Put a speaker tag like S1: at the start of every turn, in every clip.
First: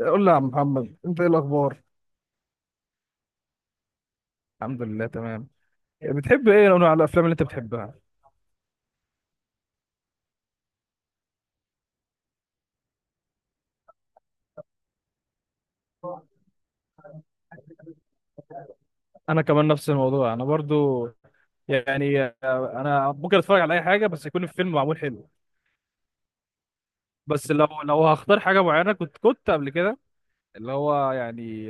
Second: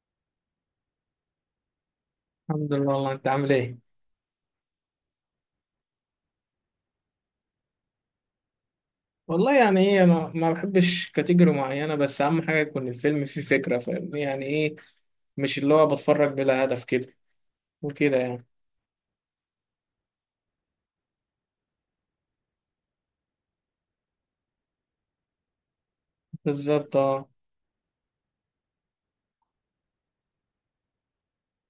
S1: قول لي يا عم محمد، انت ايه الاخبار؟
S2: الحمد لله. والله انت عامل ايه؟
S1: الحمد لله تمام. بتحب ايه نوع من الافلام اللي انت بتحبها؟
S2: والله يعني ايه، انا ما بحبش كاتيجوري معينه، بس اهم حاجه يكون الفيلم فيه فكره، فاهمني يعني ايه؟ مش اللي هو بتفرج بلا هدف كده وكده يعني.
S1: انا كمان نفس الموضوع، انا برضو يعني آه، انا ممكن اتفرج على اي حاجه بس يكون الفيلم معمول حلو.
S2: بالظبط اه.
S1: بس لو هختار حاجه معينه، كنت قبل كده، اللي هو يعني،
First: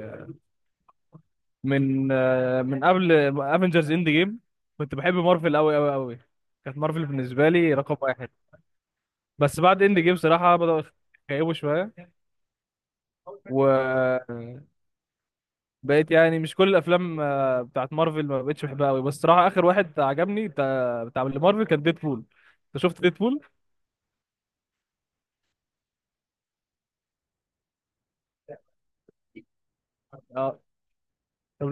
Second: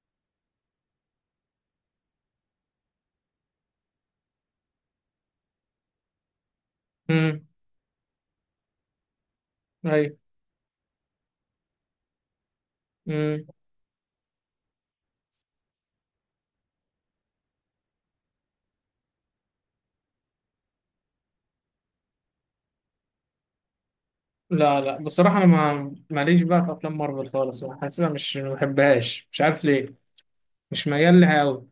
S1: من قبل افنجرز اند جيم كنت بحب مارفل قوي قوي قوي. كانت مارفل
S2: امم.
S1: بالنسبه لي رقم واحد. بس بعد اند
S2: ايوه.
S1: جيم صراحه بدأوا يخيبوا شويه.
S2: امم.
S1: و بقيت يعني مش كل الافلام بتاعت مارفل ما بقتش بحبها قوي، بس صراحه اخر واحد عجبني بتاع اللي مارفل كان ديدبول. انت شفت ديدبول؟
S2: لا لا، بصراحه انا ما ماليش بقى في افلام مارفل خالص، حاسسها مش، ما بحبهاش، مش عارف ليه.
S1: اه،
S2: مش ميال لها قوي.
S1: طب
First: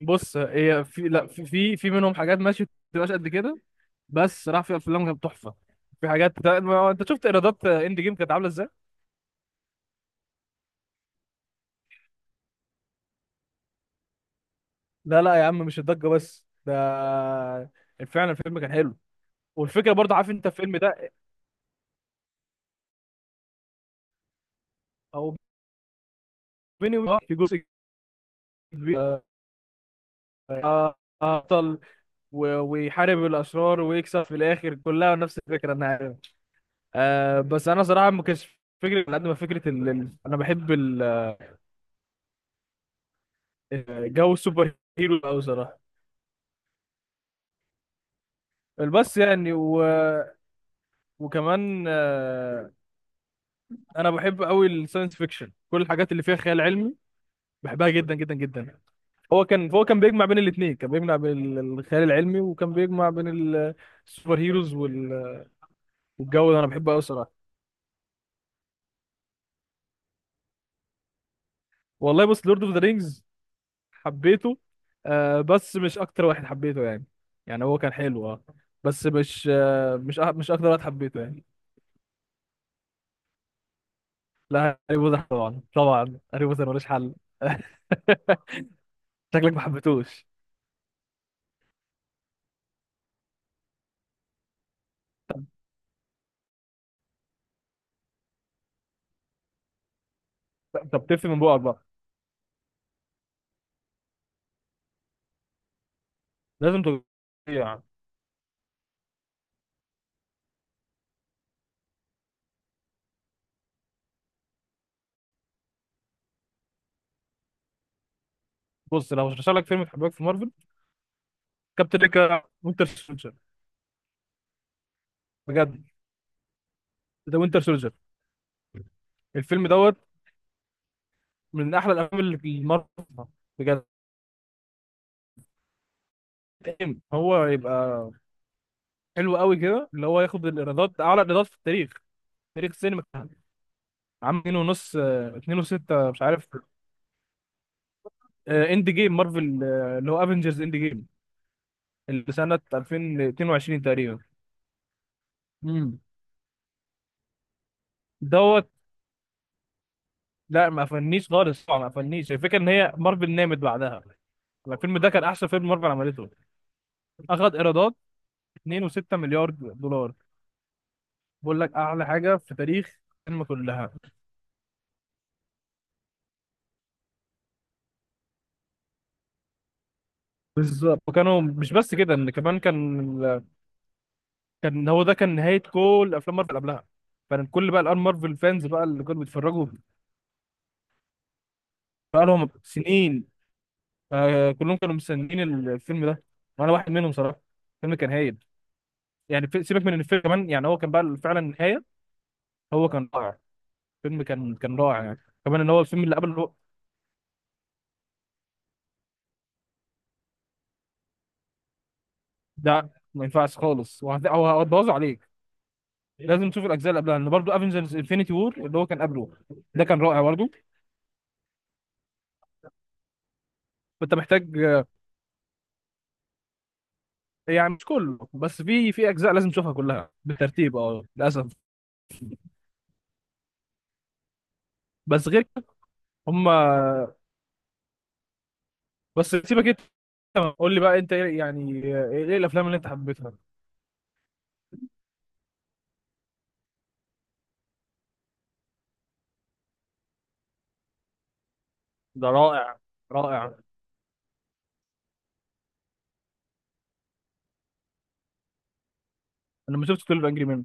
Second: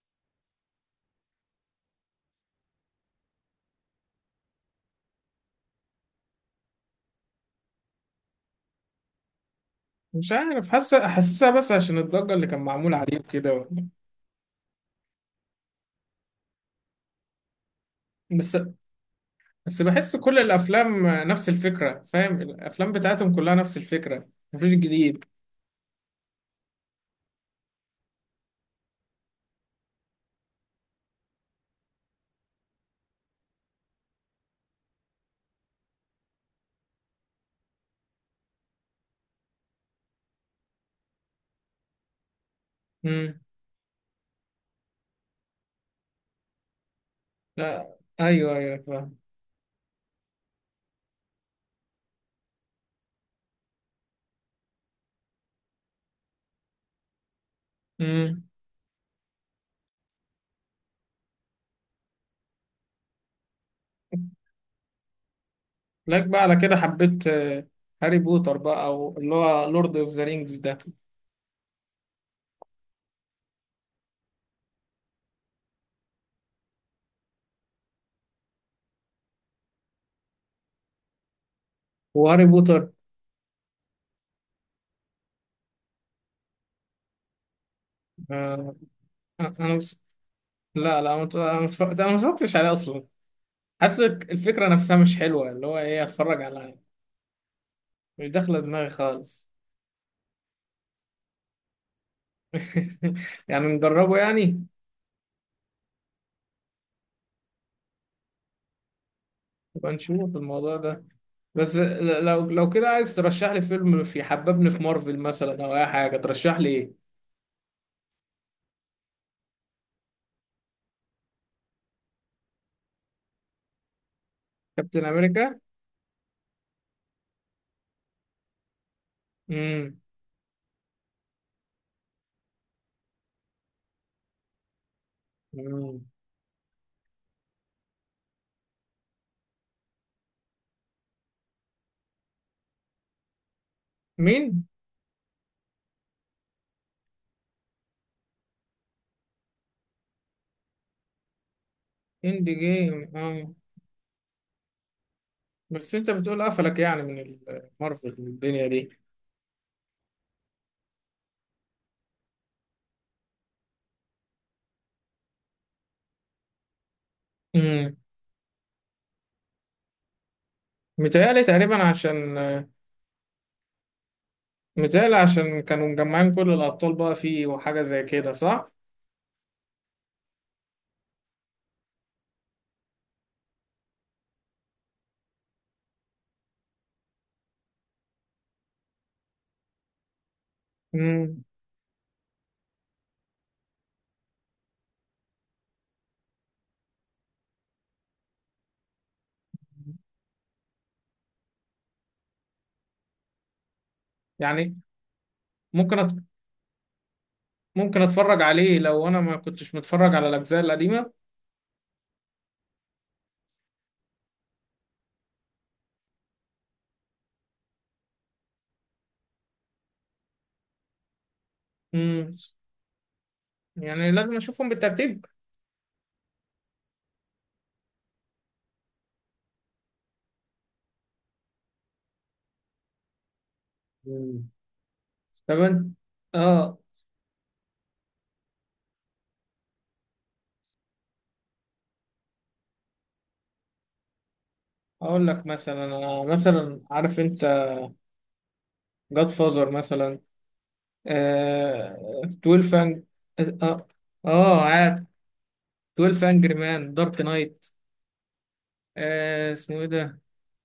S1: بص، هي في لا في في, في منهم حاجات ماشي ما بتبقاش قد كده، بس صراحه في افلام كانت تحفه. في حاجات انت شفت ايرادات اند جيم كانت عامله ازاي؟
S2: مش عارف، حاسسها بس عشان الضجه اللي كان معمول عليه وكده.
S1: لا لا يا عم، مش الضجه بس، ده فعلا
S2: بس.
S1: الفيلم كان حلو.
S2: بس
S1: والفكره برضه،
S2: بحس
S1: عارف
S2: كل
S1: انت الفيلم
S2: الافلام
S1: ده؟
S2: نفس الفكره، فاهم؟ الافلام بتاعتهم كلها نفس الفكره، مفيش جديد.
S1: او، بيني وبينك، في جزء كبير، آه، بطل ويحارب الاشرار ويكسب في الاخر، كلها نفس الفكره، انا عارف. آه بس انا صراحه ما كانش فكره على قد ما فكره انا بحب
S2: امم.
S1: جو السوبر هيرو قوي صراحه.
S2: لا ايوه ايوه فاهم.
S1: بس يعني و... وكمان انا بحب قوي الساينس فيكشن، كل الحاجات اللي فيها خيال علمي بحبها جدا جدا
S2: امم.
S1: جدا. هو كان بيجمع بين الاثنين، كان بيجمع بين الخيال العلمي، وكان بيجمع بين السوبر هيروز
S2: لك بقى
S1: والجو
S2: على
S1: ده انا
S2: كده
S1: بحبه قوي
S2: حبيت
S1: صراحه.
S2: هاري بوتر بقى، او اللي هو لورد اوف ذا رينجز ده.
S1: والله بص، لورد اوف ذا رينجز حبيته، آه بس مش اكتر واحد حبيته يعني. يعني هو كان حلو اه، بس مش مش اكتر واحد حبيته يعني.
S2: وهاري بوتر.
S1: لا هاري بوتر طبعا، طبعا هاري بوتر ملوش حل.
S2: آه.
S1: شكلك ما
S2: انا بس.
S1: حبيتوش؟
S2: لا لا، أنا مت- أنا متف- أنا ما اتفرجتش عليه اصلا. حاسس الفكره نفسها مش حلوه، اللي هو ايه، اتفرج على، مش داخله دماغي خالص.
S1: طب تفهم من بقك بقى.
S2: يعني نجربه يعني.
S1: لازم تجرب.
S2: يبقى نشوف الموضوع ده. بس لو كده عايز ترشح لي فيلم في حببني في مارفل مثلا او اي حاجه، ترشح لي ايه؟
S1: بص، لو هشرح لك فيلم تحبك في مارفل، كابتن امريكا وينتر سولجر،
S2: كابتن امريكا.
S1: بجد، ده وينتر سولجر، الفيلم دوت
S2: امم.
S1: من احلى الافلام اللي في مارفل، بجد.
S2: أمم.
S1: إيه، هو يبقى حلو قوي كده اللي هو ياخد الايرادات، اعلى ايرادات في التاريخ، تاريخ السينما. عام
S2: مين؟
S1: اتنين وستة مش عارف، اند جيم مارفل، اللي هو افنجرز اند جيم، اللي
S2: اند
S1: سنة
S2: جيم اه.
S1: 2022 تقريبا.
S2: بس
S1: امم
S2: انت بتقول قفلك يعني من مارفل والدنيا
S1: دوت.
S2: دي؟
S1: لا ما قفلنيش خالص طبعا، ما قفلنيش. الفكرة ان هي مارفل نامت بعدها يعني. الفيلم ده كان احسن فيلم مارفل عملته، اخد ايرادات
S2: امم.
S1: 2.6 مليار دولار.
S2: متهيألي
S1: بقول لك
S2: تقريبا
S1: اعلى حاجة
S2: عشان،
S1: في تاريخ الفيلم كلها.
S2: متهيألي عشان كانوا مجمعين كل الابطال بقى فيه، وحاجه زي كده، صح؟
S1: بالظبط، وكانوا مش بس كده، ان كمان كان، كان هو ده كان نهايه كل افلام مارفل قبلها، فكان كل بقى الان مارفل فانز بقى اللي كانوا بيتفرجوا
S2: امم.
S1: بقى لهم سنين، فكلهم كانوا مستنيين الفيلم ده، وانا واحد منهم صراحه. الفيلم كان هايل، يعني سيبك من ان الفيلم كمان يعني هو كان بقى فعلا النهايه، هو كان رائع. الفيلم كان
S2: يعني
S1: كان رائع يعني، كمان ان هو
S2: ممكن
S1: الفيلم
S2: أت...
S1: اللي
S2: ممكن اتفرج عليه لو انا ما كنتش متفرج على الاجزاء القديمه؟
S1: ده ما ينفعش خالص، هو هتبوظه عليك. لازم تشوف الاجزاء اللي قبلها، لان برضه افنجرز انفينيتي وور اللي هو كان قبله ده كان رائع برضه.
S2: امم. يعني
S1: فانت
S2: لازم
S1: محتاج
S2: اشوفهم بالترتيب.
S1: يعني مش كله، بس في اجزاء لازم تشوفها كلها بالترتيب، اه للاسف. بس غير
S2: طب
S1: كده،
S2: انت.
S1: هم،
S2: اه.
S1: بس سيبك، انت قول لي بقى انت ايه الافلام اللي انت حبيتها؟
S2: اقول لك مثلا. انا مثلا، عارف انت جاد فازر مثلا؟ آه.
S1: ده
S2: 12
S1: رائع.
S2: فانج.
S1: رائع.
S2: اه اه. عارف 12 انجري مان، دارك نايت، آه اسمه
S1: انا
S2: ايه
S1: ما شفتش
S2: ده،
S1: 12 انجري مان.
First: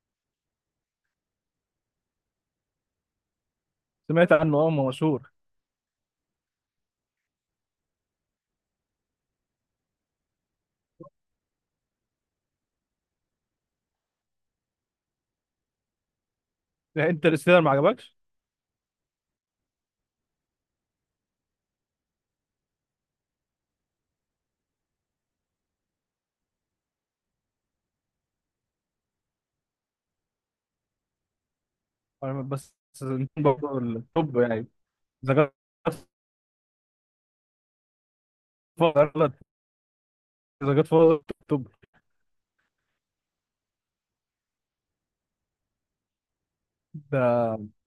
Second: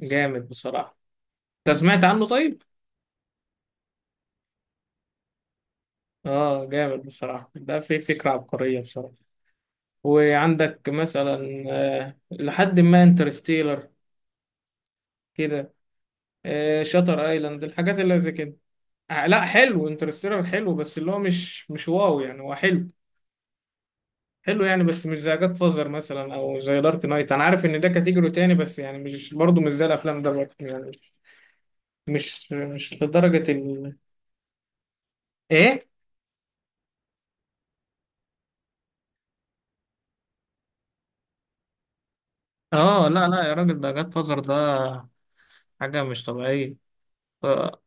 S2: جامد بصراحة. انت سمعت عنه طيب؟
S1: سمعت عنه اه، ما مشهور.
S2: اه، جامد بصراحة، ده في فكرة عبقرية بصراحة. وعندك مثلا آه لحد ما انترستيلر كده، آه شاتر
S1: انترستيلر
S2: ايلاند،
S1: ما
S2: الحاجات
S1: عجبكش؟
S2: اللي زي كده. آه لا، حلو انترستيلر، حلو، بس اللي هو مش مش واو يعني، هو حلو، حلو يعني، بس مش زي جاد فازر مثلا او زي دارك نايت. انا عارف ان ده كاتيجوري تاني، بس يعني مش برضه، مش زي الافلام ده برضه يعني،
S1: أنا
S2: مش
S1: بس
S2: مش لدرجة
S1: برضه
S2: ال.
S1: التوب يعني، ذا جاد
S2: ايه؟
S1: فاذر، ذا جاد فاذر توب.
S2: اه لا لا يا راجل، ده جاد فازر ده حاجة مش طبيعية.
S1: ده
S2: آه،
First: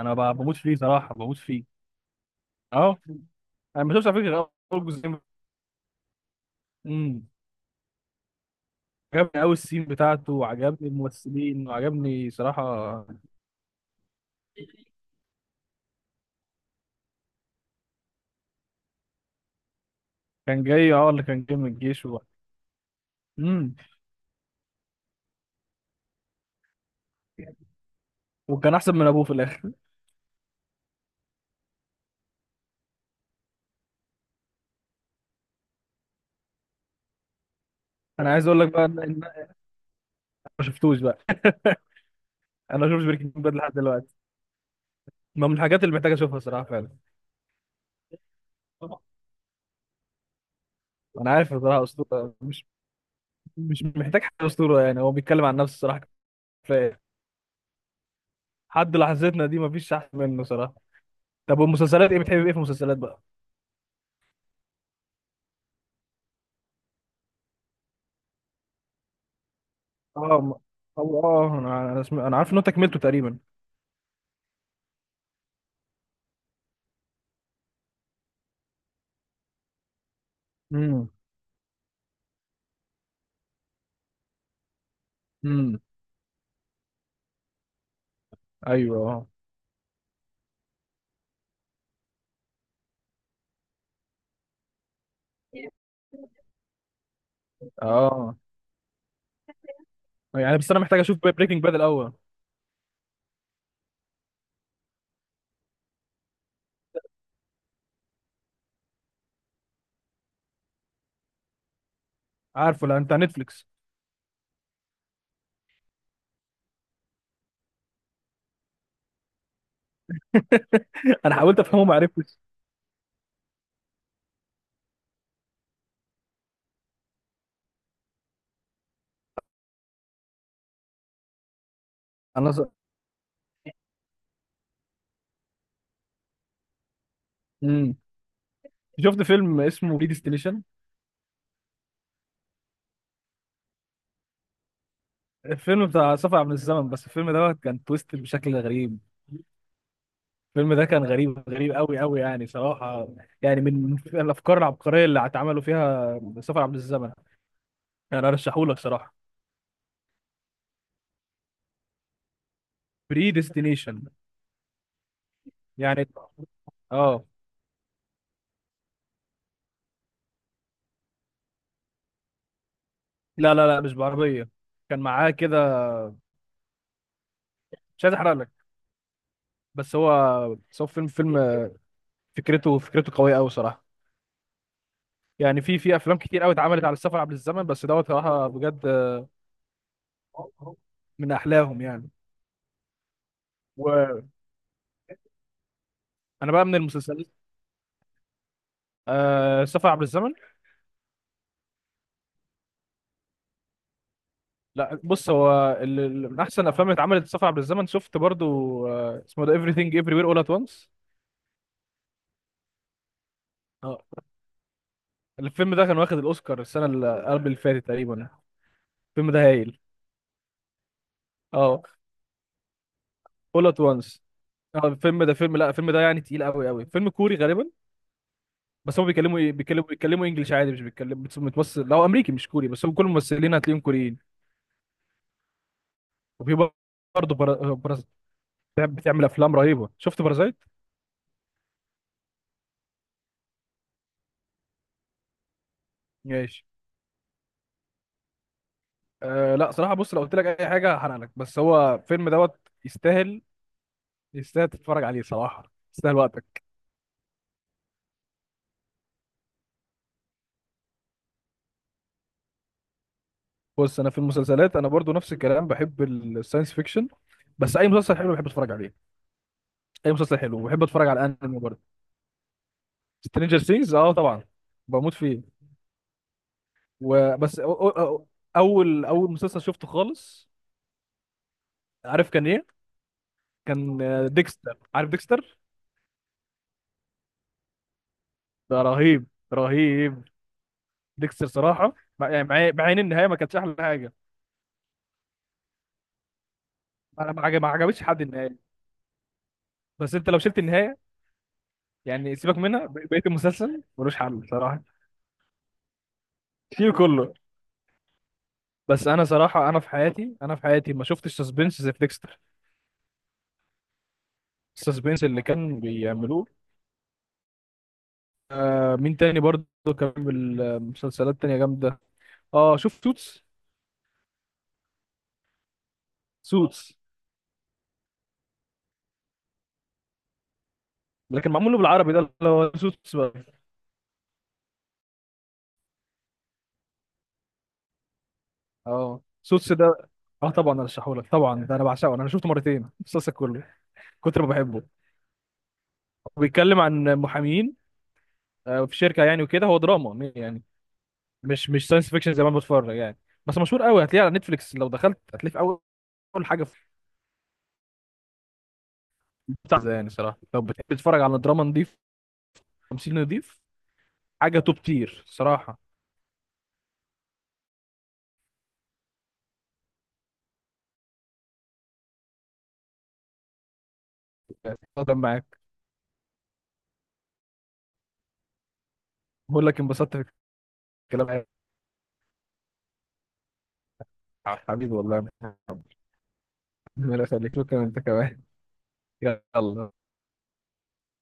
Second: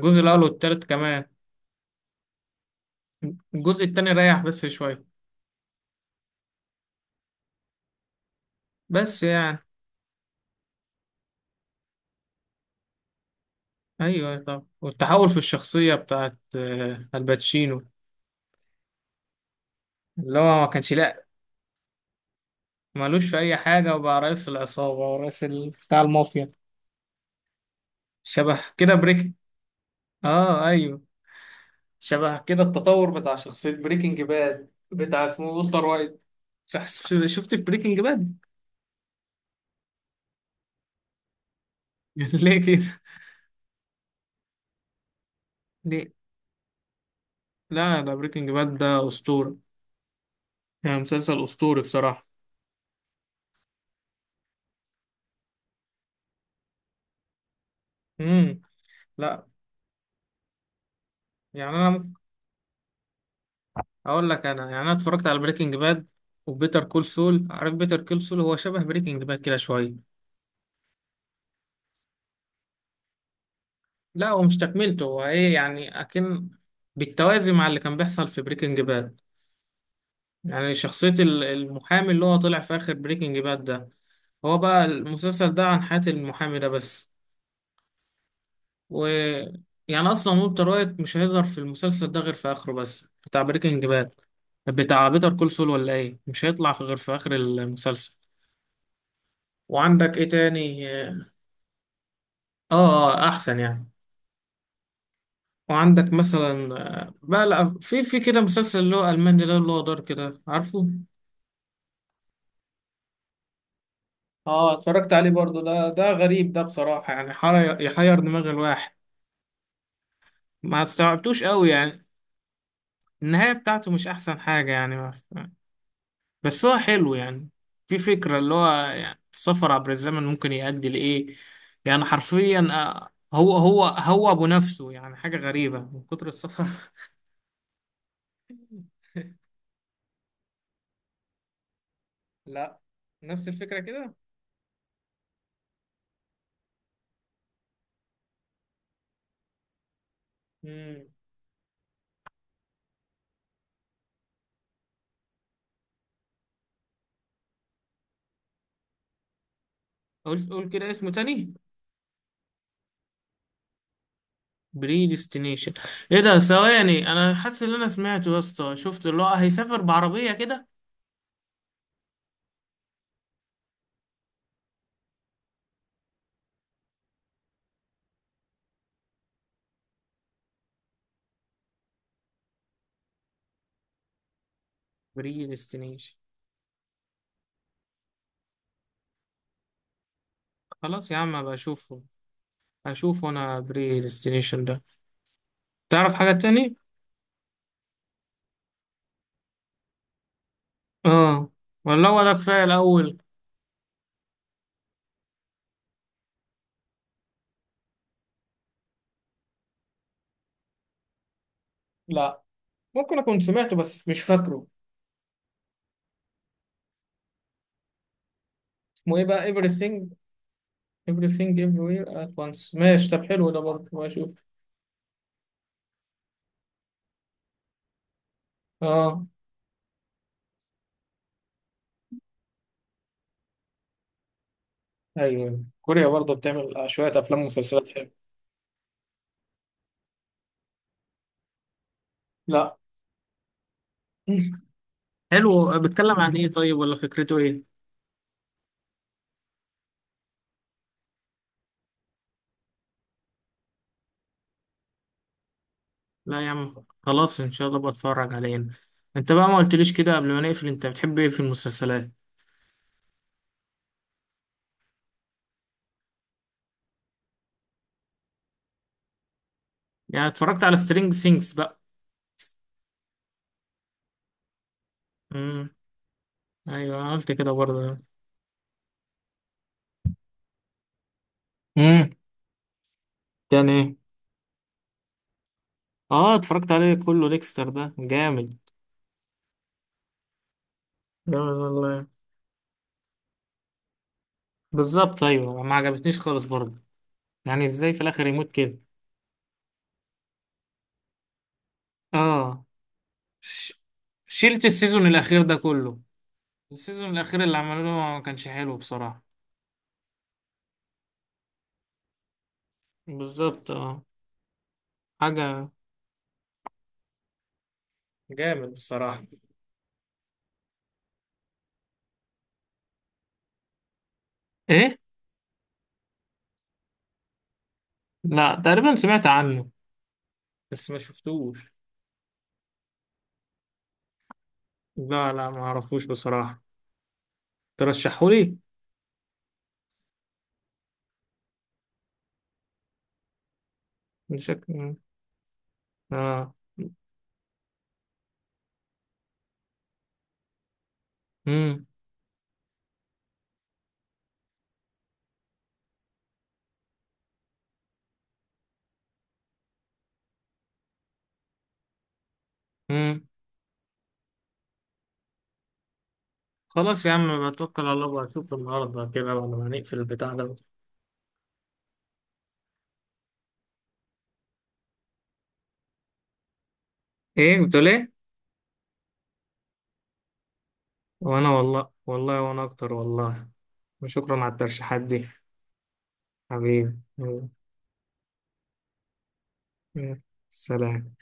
S1: انا
S2: الاول
S1: بموت فيه
S2: والتالت
S1: صراحه،
S2: كمان.
S1: بموت فيه، اه.
S2: الجزء
S1: انا ما شفتش
S2: التاني
S1: على فكره
S2: ريح
S1: غير
S2: بس
S1: اول
S2: شوية.
S1: جزئين. امم.
S2: بس
S1: عجبني قوي
S2: يعني.
S1: السين بتاعته، وعجبني الممثلين، وعجبني صراحه.
S2: ايوه، طب والتحول في الشخصية بتاعت الباتشينو، اللي هو
S1: كان
S2: ما كانش،
S1: جاي اه، اللي
S2: لا،
S1: كان جاي من الجيش
S2: مالوش في اي
S1: امم،
S2: حاجة، وبقى رئيس العصابة ورئيس بتاع المافيا، شبه
S1: وكان
S2: كده
S1: احسن من ابوه في
S2: بريك.
S1: الاخر.
S2: اه ايوه، شبه كده التطور بتاع شخصية بريكنج باد بتاع اسمه والتر وايت. شخص شفت في بريكنج
S1: انا
S2: باد؟
S1: عايز اقول لك بقى ان ما شفتوش بقى.
S2: ليه كده؟
S1: انا ما شفتش بريكنج باد لحد دلوقتي، ما من الحاجات اللي
S2: ليه؟
S1: محتاج اشوفها صراحه فعلا.
S2: لا ده بريكنج باد ده أسطورة، يعني
S1: انا
S2: مسلسل
S1: عارف
S2: أسطوري
S1: صراحه
S2: بصراحة.
S1: اسطوره، مش مش محتاج حاجه اسطوره يعني، هو بيتكلم عن نفسه صراحه، كفايه.
S2: امم.
S1: حد
S2: لا.
S1: لحظتنا دي مفيش احسن منه صراحه. طب
S2: يعني أنا
S1: والمسلسلات
S2: ممكن
S1: ايه، بتحب ايه في المسلسلات بقى؟
S2: أقول لك، أنا يعني، أنا اتفرجت على بريكنج باد وبيتر كول سول. عارف بيتر كول سول؟ هو شبه بريكنج باد كده شوية.
S1: اه ما- أو اه انا انا, سم... أنا عارف ان انت كملته تقريبا.
S2: لا، هو مش تكملته، هو إيه يعني، أكن بالتوازي مع اللي كان بيحصل في بريكنج باد. يعني
S1: امم.
S2: شخصية المحامي اللي هو طلع في آخر بريكنج باد ده، هو بقى المسلسل ده
S1: امم.
S2: عن حياة المحامي ده بس. و،
S1: ايوه، اه.
S2: يعني أصلا والتر وايت مش هيظهر في المسلسل ده غير في آخره بس، بتاع بريكنج باد، بتاع بيتر كول سول، ولا إيه، مش غير في آخر المسلسل.
S1: اه.
S2: وعندك إيه
S1: يعني بس انا
S2: تاني؟
S1: محتاج اشوف
S2: آه
S1: بريكنج باد الاول.
S2: آه، أحسن يعني. وعندك مثلا بقى، لا في كده مسلسل اللي هو ألماني ده اللي هو دار كده، عارفه؟
S1: عارفه؟ لا، انت على نتفليكس؟
S2: اه، اتفرجت عليه برضو، ده ده غريب ده بصراحة، يعني يحير دماغ الواحد. ما
S1: انا
S2: استوعبتوش
S1: حاولت
S2: قوي
S1: افهمه ما
S2: يعني.
S1: عرفتش.
S2: النهاية بتاعته مش أحسن حاجة يعني. بس هو حلو يعني، في فكرة اللي هو يعني السفر عبر الزمن ممكن يؤدي لإيه. يعني
S1: انا ص...
S2: حرفيا هو أبو نفسه يعني، حاجة غريبة من كتر السفر.
S1: مم. شفت فيلم اسمه ريديستليشن؟
S2: لا. نفس الفكرة كده.
S1: الفيلم بتاع سفر عبر الزمن، بس الفيلم دوت كان تويست بشكل غريب. الفيلم ده كان
S2: امم.
S1: غريب غريب قوي قوي يعني صراحة. يعني من الأفكار العبقرية اللي اتعملوا فيها سفر عبر الزمن. يعني أرشحهولك صراحة.
S2: قول قول كده اسمه تاني.
S1: بري ديستنيشن.
S2: بريديستنيشن.
S1: يعني،
S2: ايه ده، ثواني،
S1: اه
S2: انا حاسس ان انا سمعته يا اسطى. شفت اللي هو هيسافر بعربية كده؟
S1: لا لا لا، مش بعربية، كان معاه كده. مش عايز أحرق لك، بس هو بس هو فيلم، فيلم فكرته، فكرته قوية قوي صراحة. يعني في
S2: بريديستنيشن.
S1: أفلام كتير قوي اتعملت على السفر عبر الزمن، بس دوت صراحة بجد،
S2: خلاص يا
S1: من
S2: عم بشوفه،
S1: أحلاهم
S2: اشوفه،
S1: يعني.
S2: اشوفه انا
S1: وأنا
S2: بريديستنيشن ده. تعرف حاجة
S1: بقى من
S2: تاني؟
S1: المسلسلات، آه سفر عبر الزمن.
S2: اه، والله، ولا هو ده كفاية الاول.
S1: لا بص، هو من احسن الافلام اللي اتعملت سفر عبر الزمن، شفت برضو آه اسمه ده everything everywhere all at once؟
S2: لا، ممكن اكون سمعته
S1: اه
S2: بس مش فاكره.
S1: الفيلم ده كان واخد الاوسكار السنه اللي قبل اللي فاتت تقريبا.
S2: اسمه ايه
S1: الفيلم ده
S2: بقى؟
S1: هايل.
S2: everything. everything
S1: اه
S2: everywhere at once، ماشي، طب حلو ده
S1: all at
S2: برضه،
S1: once.
S2: واشوف.
S1: اه الفيلم ده فيلم، لا الفيلم ده يعني تقيل قوي قوي، فيلم كوري غالبا. بس هم
S2: اه.
S1: بيتكلموا ايه، بيتكلموا، بيتكلموا انجلش عادي، مش بيتكلم، متمثل لو امريكي مش كوري، بس هم كل الممثلين هتلاقيهم كوريين.
S2: ايوه، كوريا برضه
S1: وفي
S2: بتعمل شوية
S1: برضه
S2: افلام ومسلسلات حلوه.
S1: بتعمل افلام رهيبه. شفت بارازايت؟
S2: لا، حلو، بيتكلم عن ايه
S1: ماشي.
S2: طيب، ولا فكرته ايه؟
S1: أه لا صراحة بص، لو قلت لك أي حاجة هحرق لك، بس هو فيلم دوت، يستاهل، يستاهل تتفرج عليه صراحة، يستاهل
S2: لا يا
S1: وقتك.
S2: عم خلاص، ان شاء الله بتفرج عليه. انت بقى ما قلتليش كده قبل ما نقفل، انت بتحب ايه في المسلسلات؟
S1: بص أنا في المسلسلات أنا برضو نفس الكلام، بحب الساينس فيكشن، بس أي مسلسل حلو بحب أتفرج عليه. أي
S2: يعني
S1: مسلسل حلو
S2: اتفرجت على
S1: بحب أتفرج
S2: سترينج
S1: على
S2: سينجز
S1: الأنمي
S2: بقى؟
S1: برضه. سترينجر سينجز أه طبعا، بموت فيه.
S2: امم. ايوه أنا قلت كده
S1: وبس أو أو
S2: برضه.
S1: أو أول أول مسلسل شفته خالص،
S2: امم.
S1: عارف كان إيه؟
S2: كان ايه؟
S1: كان ديكستر، عارف ديكستر؟
S2: اه اتفرجت عليه كله، ديكستر ده جامد.
S1: ده رهيب، رهيب.
S2: لا
S1: ديكستر صراحة،
S2: والله،
S1: مع يعني مع مع إن النهاية ما كانتش أحلى حاجة.
S2: بالظبط ايوه، ما عجبتنيش خالص برضه.
S1: أنا
S2: يعني
S1: ما
S2: ازاي في
S1: عجبتش حد
S2: الاخر يموت
S1: النهاية.
S2: كده.
S1: بس انت لو شلت النهايه، يعني سيبك
S2: اه.
S1: منها، بقيه
S2: ش...
S1: المسلسل ملوش حل
S2: شلت
S1: صراحه.
S2: السيزون الاخير ده كله،
S1: شيل
S2: السيزون
S1: كله.
S2: الاخير اللي عملوه ما كانش حلو
S1: بس
S2: بصراحة.
S1: انا صراحه، انا في حياتي ما شفتش سسبنس زي في ديكستر،
S2: بالظبط اه.
S1: السسبنس اللي
S2: حاجة
S1: كان بيعملوه.
S2: جامد
S1: آه مين
S2: بصراحة.
S1: تاني برضه كان بالمسلسلات تانية جامده؟ اه شوف سوتس.
S2: ايه؟
S1: سوتس.
S2: لا تقريبا سمعت عنه بس ما
S1: لكن
S2: شفتوش.
S1: معمول له بالعربي ده اللي هو سوتس بقى.
S2: لا لا ما اعرفوش بصراحة، ترشحولي.
S1: اه سوتس ده اه طبعا ارشحهولك، طبعا ده انا بعشقه، انا شفته مرتين المسلسل كله، كتر ما بحبه.
S2: شكل. اه.
S1: بيتكلم عن محامين في شركه يعني، وكده هو دراما يعني، مش
S2: امم.
S1: مش ساينس فيكشن زي ما أنا بتفرج يعني. بس مشهور قوي، هتلاقيه على نتفليكس لو دخلت هتلاقيه في اول حاجه في بتاع ده يعني صراحه. لو بتحب تتفرج على دراما نضيف، تمثيل
S2: امم.
S1: نضيف، حاجه توب تير صراحه
S2: خلاص يا عم، بتوكل على الله واشوف النهارده كده بعد ما هنقفل البتاع ده.
S1: يعني. اتفضل معاك.
S2: ايه، قلت ليه؟
S1: بقول لك انبسطت في الكلام معاك.
S2: وانا والله، والله وانا اكتر والله. وشكرا على
S1: حبيبي
S2: الترشيحات
S1: والله
S2: دي.
S1: يا محمد.
S2: حبيبي،
S1: ربنا
S2: يلا.
S1: يخليك، شكرا انت كمان. يلا.
S2: يلا. سلام.